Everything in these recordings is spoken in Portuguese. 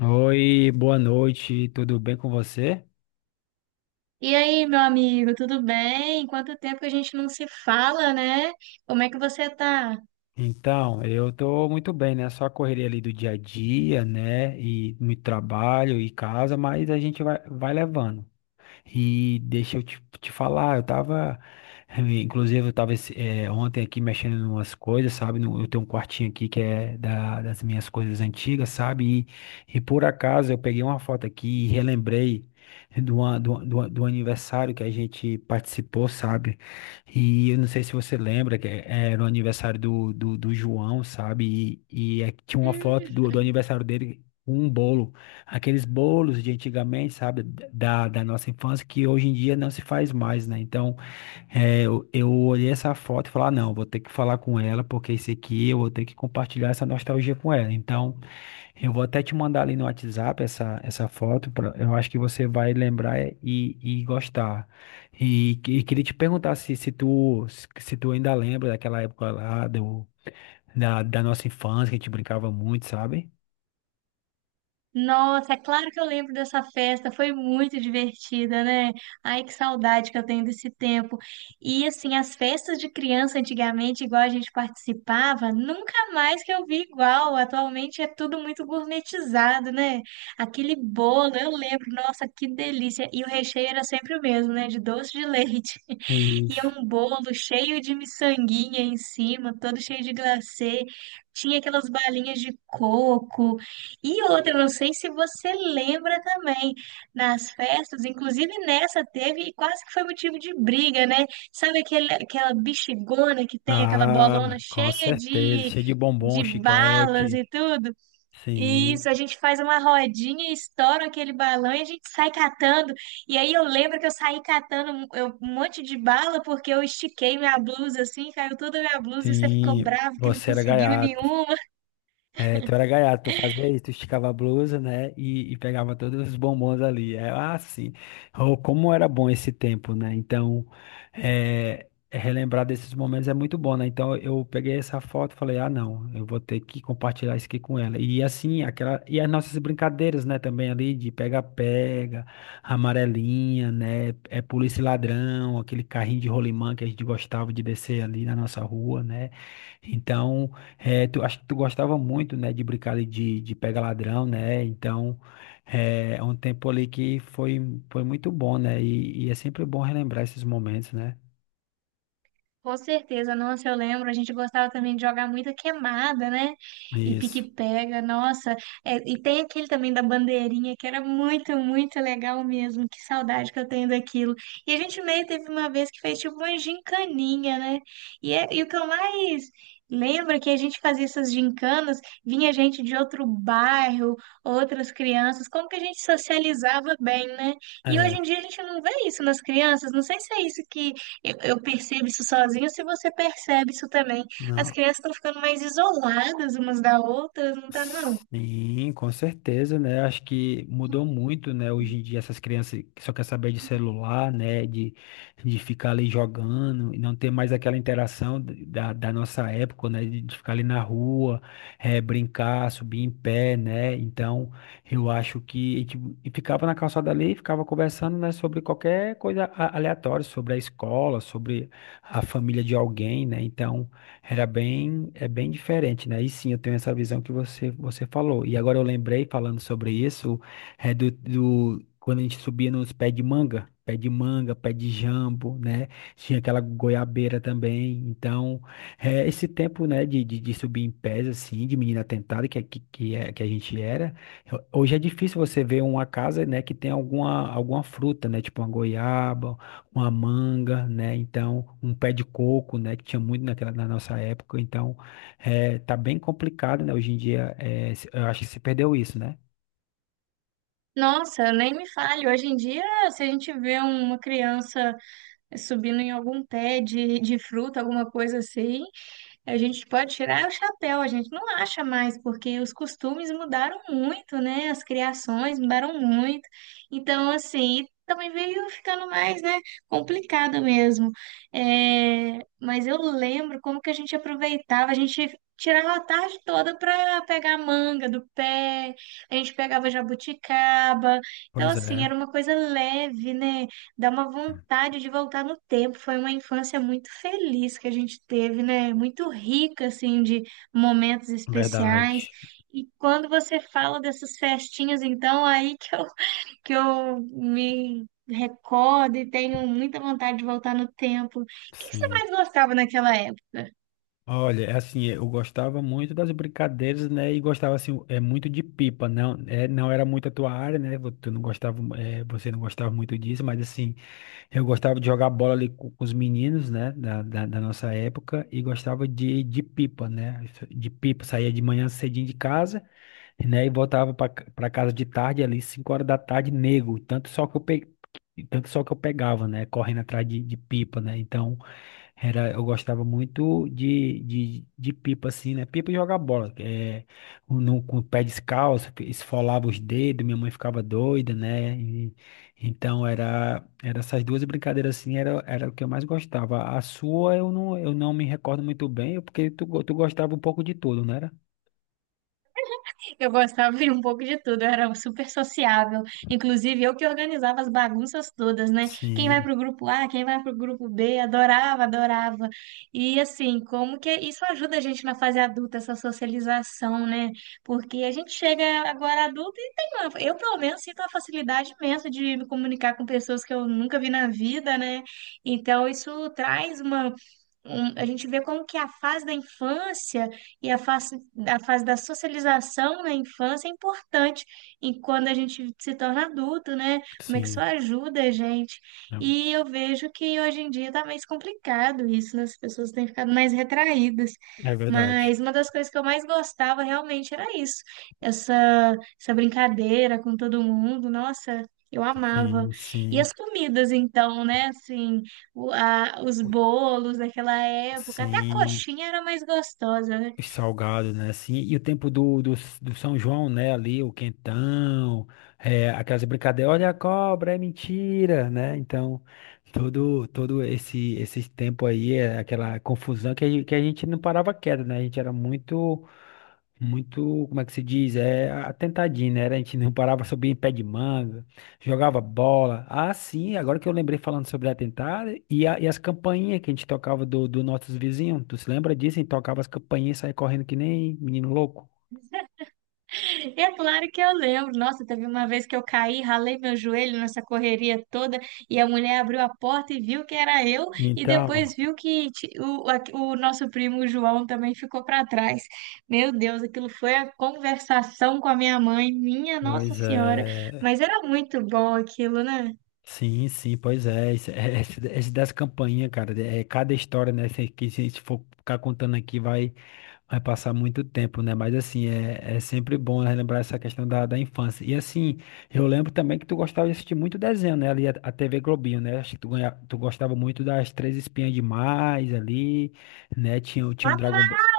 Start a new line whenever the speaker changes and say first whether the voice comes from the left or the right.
left: Oi, boa noite, tudo bem com você?
right: E aí, meu amigo, tudo bem? Quanto tempo que a gente não se fala, né? Como é que você tá?
left: Então, eu tô muito bem, né? Só a correria ali do dia a dia, né? E no trabalho e casa, mas a gente vai levando. E deixa eu te falar, eu tava, eh, inclusive eu tava esse- eh, ontem aqui mexendo em umas coisas, sabe? Eu tenho um quartinho aqui que é das minhas coisas antigas, sabe? E por acaso eu peguei uma foto aqui e relembrei do, an- do, do, do aniversário que a gente participou, sabe? E eu não sei se você lembra, que era o aniversário do João, sabe? E tinha uma foto do,
right: Hum.
left: do aniversário dele com um bolo, aqueles bolos de antigamente, sabe, da nossa infância, que hoje em dia não se faz mais, né? Então, é, eu olhei essa foto e falei, ah, não, vou ter que falar com ela, porque esse aqui eu vou ter que compartilhar essa nostalgia com ela. Então, eu vou até te mandar ali no WhatsApp essa foto, eu acho que você vai lembrar e gostar. E queria te perguntar se tu ainda lembra daquela época lá da nossa infância, que a gente brincava muito, sabe?
right: Nossa, é claro que eu lembro dessa festa, foi muito divertida, né? Ai, que saudade que eu tenho desse tempo. E assim, as festas de criança antigamente, igual a gente participava, nunca mais que eu vi igual. Atualmente é tudo muito gourmetizado, né? Aquele bolo, eu lembro, nossa, que delícia. E o recheio era sempre o mesmo, né? De doce de leite. E é
left: Isso.
right: um bolo cheio de miçanguinha em cima, todo cheio de glacê. Tinha aquelas balinhas de coco. E outra, não sei se você lembra também, nas festas, inclusive nessa teve, e quase que foi motivo de briga, né? Sabe aquele, aquela bexigona que tem, aquela
left: Ah,
right: bolona
left: com
right: cheia
left: certeza. Cheio de bombom,
right: de balas
left: chiclete.
right: e tudo?
left: Sim,
right: Isso, a gente faz uma rodinha, estoura aquele balão e a gente sai catando. E aí eu lembro que eu saí catando um monte de bala porque eu estiquei minha blusa assim, caiu toda a minha blusa e você ficou
left: sim.
right: bravo que não
left: Você era
right: conseguiu
left: gaiato.
right: nenhuma.
left: É, tu era gaiato, tu fazia isso, tu esticava a blusa, né, e pegava todos os bombons ali. É, ah, sim, oh, como era bom esse tempo, né? Então, é, relembrar desses momentos é muito bom, né? Então, eu peguei essa foto e falei, ah, não, eu vou ter que compartilhar isso aqui com ela. E assim, aquela, e as nossas brincadeiras, né, também ali, de pega-pega, amarelinha, né, é polícia e ladrão, aquele carrinho de rolimã que a gente gostava de descer ali na nossa rua, né? Então. É, tu, acho que tu gostava muito, né, de brincar ali de pega ladrão, né? Então, é um tempo ali que foi, foi muito bom, né? E é sempre bom relembrar esses momentos, né?
right: Com certeza, nossa, eu lembro, a gente gostava também de jogar muita queimada, né? E
left: Isso.
right: pique-pega, nossa. É, e tem aquele também da bandeirinha, que era muito, muito legal mesmo. Que saudade que eu tenho daquilo. E a gente meio teve uma vez que fez tipo uma gincaninha, né? E o que eu mais lembro é que a gente fazia essas gincanas, vinha gente de outro bairro, outras crianças, como que a gente socializava bem, né? E hoje
left: É,
right: em dia a gente não vê isso nas crianças, não sei se é isso que eu percebo isso sozinha, se você percebe isso também. As
left: não.
right: crianças estão ficando mais isoladas umas da outra, não tá, não?
left: Sim, com certeza, né? Acho que mudou muito, né? Hoje em dia essas crianças que só quer saber de celular, né? De ficar ali jogando e não ter mais aquela interação da nossa época, né? De ficar ali na rua, brincar, subir em pé, né? Então, eu acho que e ficava na calçada ali, e ficava conversando, né? Sobre qualquer coisa aleatória, sobre a escola, sobre a família de alguém, né? Então era bem, é bem diferente, né? E sim, eu tenho essa visão que você falou. E agora eu lembrei, falando sobre isso, é quando a gente subia nos pés de manga, pé de manga, pé de jambo, né? Tinha aquela goiabeira também. Então, é, esse tempo, né, de subir em pés, assim, de menina tentada, que a gente era, hoje é difícil você ver uma casa, né, que tem alguma, alguma fruta, né? Tipo uma goiaba, uma manga, né? Então, um pé de coco, né? Que tinha muito naquela, na nossa época. Então, é, tá bem complicado, né? Hoje em dia, é, eu acho que se perdeu isso, né?
right: Nossa, nem me fale. Hoje em dia, se a gente vê uma criança subindo em algum pé de fruta, alguma coisa assim, a gente pode tirar o chapéu, a gente não acha mais, porque os costumes mudaram muito, né? As criações mudaram muito. Então, assim, também veio ficando mais, né, complicado mesmo. É, mas eu lembro como que a gente aproveitava, a gente tirava a tarde toda para pegar manga do pé, a gente pegava jabuticaba. Então,
left: Pois
right: assim,
left: é.
right: era uma coisa leve, né? Dá uma vontade de voltar no tempo. Foi uma infância muito feliz que a gente teve, né? Muito rica, assim, de momentos especiais.
left: Verdade.
right: E quando você fala dessas festinhas, então, aí que eu, que eu me recordo e tenho muita vontade de voltar no tempo. O que que você
left: Sim.
right: mais gostava naquela época?
left: Olha, é assim, é, eu gostava muito das brincadeiras, né? E gostava assim, é muito de pipa, não, é, não era muito a tua área, né? Tu não gostava, é, você não gostava muito disso, mas assim, eu gostava de jogar bola ali com os meninos, né? Da nossa época e gostava de pipa, né? De pipa, saía de manhã cedinho de casa, né? E voltava para casa de tarde ali, 5 horas da tarde, nego, tanto só que eu pegava, né? Correndo atrás de pipa, né? Então era, eu gostava muito de pipa, assim, né? Pipa e jogar bola. É, no, com o pé descalço, que esfolava os dedos, minha mãe ficava doida, né? Então, era, era essas duas brincadeiras, assim, era, era o que eu mais gostava. A sua, eu não me recordo muito bem, porque tu, tu gostava um pouco de tudo, não era?
right: Eu gostava de um pouco de tudo, eu era super sociável. Inclusive, eu que organizava as bagunças todas, né? Quem vai
left: Sim,
right: pro grupo A, quem vai pro grupo B, adorava, adorava. E assim, como que isso ajuda a gente na fase adulta, essa socialização, né? Porque a gente chega agora adulto e tem uma... Eu, pelo menos, sinto uma facilidade imensa de me comunicar com pessoas que eu nunca vi na vida, né? Então, isso traz uma. A gente vê como que a fase da infância e a fase da socialização na infância é importante e quando a gente se torna adulto, né? Como é que isso
left: sim.
right: ajuda a gente?
left: É
right: E eu vejo que hoje em dia está mais complicado isso, né? As pessoas têm ficado mais retraídas.
left: é verdade.
right: Mas uma das coisas que eu mais gostava realmente era isso, essa, essa brincadeira com todo mundo. Nossa, eu amava.
left: Sim,
right: E
left: sim,
right: as comidas, então, né? Assim, os bolos daquela época, até a
left: sim.
right: coxinha era mais gostosa, né?
left: Salgado, né? Assim, e o tempo do São João, né? Ali, o quentão, é, aquelas brincadeiras, olha a cobra, é mentira, né? Então, todo esse, esse tempo aí, é aquela confusão que a gente não parava quieto, né? A gente era muito, como é que se diz? É atentadinho, né? Era, a gente não parava, subia em pé de manga, jogava bola. Ah, sim, agora que eu lembrei falando sobre atentado e as campainhas que a gente tocava do, do nossos vizinhos. Tu se lembra disso? A gente tocava as campainhas e saía correndo que nem menino louco.
right: É claro que eu lembro. Nossa, teve uma vez que eu caí, ralei meu joelho nessa correria toda e a mulher abriu a porta e viu que era eu e
left: Então,
right: depois viu que o nosso primo João também ficou para trás. Meu Deus, aquilo foi a conversação com a minha mãe, minha Nossa
left: pois
right: Senhora.
left: é.
right: Mas era muito bom aquilo, né?
left: Sim, sim, pois é. Esse das campainhas, cara, é cada história, né? Que se a gente for ficar contando aqui, vai. Vai passar muito tempo, né? Mas assim, é, é sempre bom relembrar essa questão da, da infância. E assim, eu lembro também que tu gostava de assistir muito desenho, né? Ali a TV Globinho, né? Acho que tu gostava muito das Três Espinhas Demais ali, né? Tinha o Dragon Ball,
right: Amava!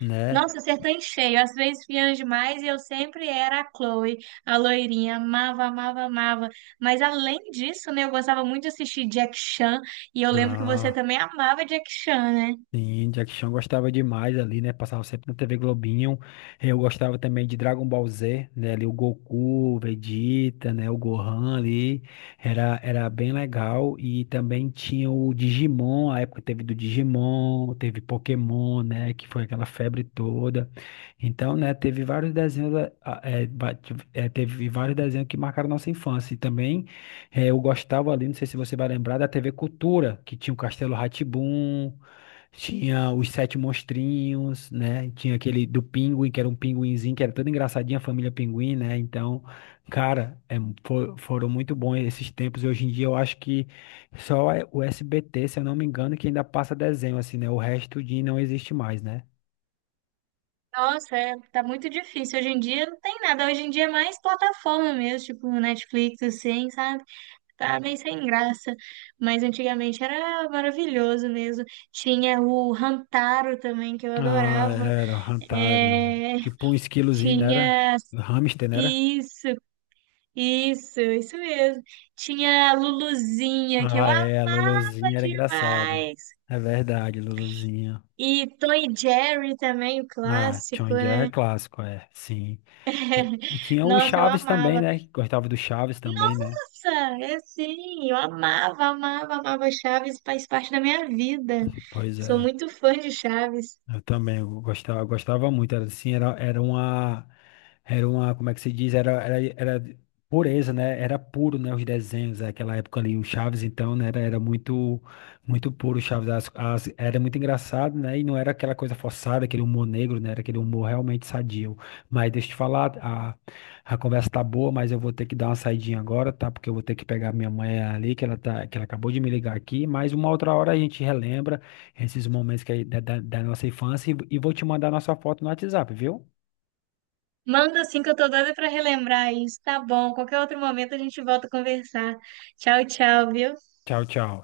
left: né?
right: Nossa, acertou em cheio. Às vezes fiange demais e eu sempre era a Chloe, a loirinha. Amava, amava, amava. Mas além disso, né, eu gostava muito de assistir Jack Chan e eu lembro que você também amava Jack Chan, né?
left: Sim, Jack Chan gostava demais ali, né? Passava sempre na TV Globinho. Eu gostava também de Dragon Ball Z, né? Ali o Goku, o Vegeta, né? O Gohan ali. Era, era bem legal. E também tinha o Digimon, a época teve do Digimon, teve Pokémon, né? Que foi aquela febre toda. Então, né? Teve vários desenhos, ah, ah, é, ba- teve vários desenhos que marcaram nossa infância. E também eu gostava ali, não sei se você vai lembrar, da TV Cultura, que tinha o Castelo Rá, tinha os Sete Monstrinhos, né? Tinha aquele do Pinguim, que era um pinguinzinho, que era todo engraçadinho, a família Pinguim, né? Então, cara, é, foram muito bons esses tempos. Hoje em dia eu acho que só é o SBT, se eu não me engano, que ainda passa desenho, assim, né? O resto de não existe mais, né?
right: Nossa, é, tá muito difícil. Hoje em dia não tem nada. Hoje em dia é mais plataforma mesmo, tipo Netflix, assim, sabe? Tá meio sem graça. Mas antigamente era maravilhoso mesmo. Tinha o Hantaro também, que eu
left: Ah,
right: adorava.
left: era, Hantaro.
right: É,
left: Tipo um esquilozinho, né? Era?
right: tinha.
left: Hamster, né? Era?
right: Isso, isso mesmo. Tinha a Luluzinha, que eu
left: Ah,
right: amava
left: é, a Lolozinha era engraçada.
right: demais.
left: É verdade, Lolozinha.
right: E Tom e Jerry também, o
left: Ah,
right: clássico,
left: John Jerry é
right: né?
left: clássico, é, sim. E tinha o
right: Nossa, eu
left: Chaves também,
right: amava.
left: né? Que gostava do Chaves também, né?
right: Nossa, é sim, eu amava, amava, amava Chaves, faz parte da minha vida.
left: Pois
right: Sou
left: é.
right: muito fã de Chaves.
left: Eu também eu gostava muito, era assim, era uma, como é que se diz, era pureza, né, era puro, né, os desenhos, né? Aquela época ali, o Chaves, então, né, era, era muito, muito puro o Chaves, era muito engraçado, né, e não era aquela coisa forçada, aquele humor negro, né, era aquele humor realmente sadio, mas deixa eu te falar, a conversa tá boa, mas eu vou ter que dar uma saidinha agora, tá, porque eu vou ter que pegar minha mãe ali, que ela tá, que ela acabou de me ligar aqui, mas uma outra hora a gente relembra esses momentos que, é da, da nossa infância e vou te mandar nossa foto no WhatsApp, viu?
right: Manda assim que eu tô doida pra relembrar isso, tá bom? Qualquer outro momento a gente volta a conversar. Tchau, tchau, viu?
left: Tchau, tchau.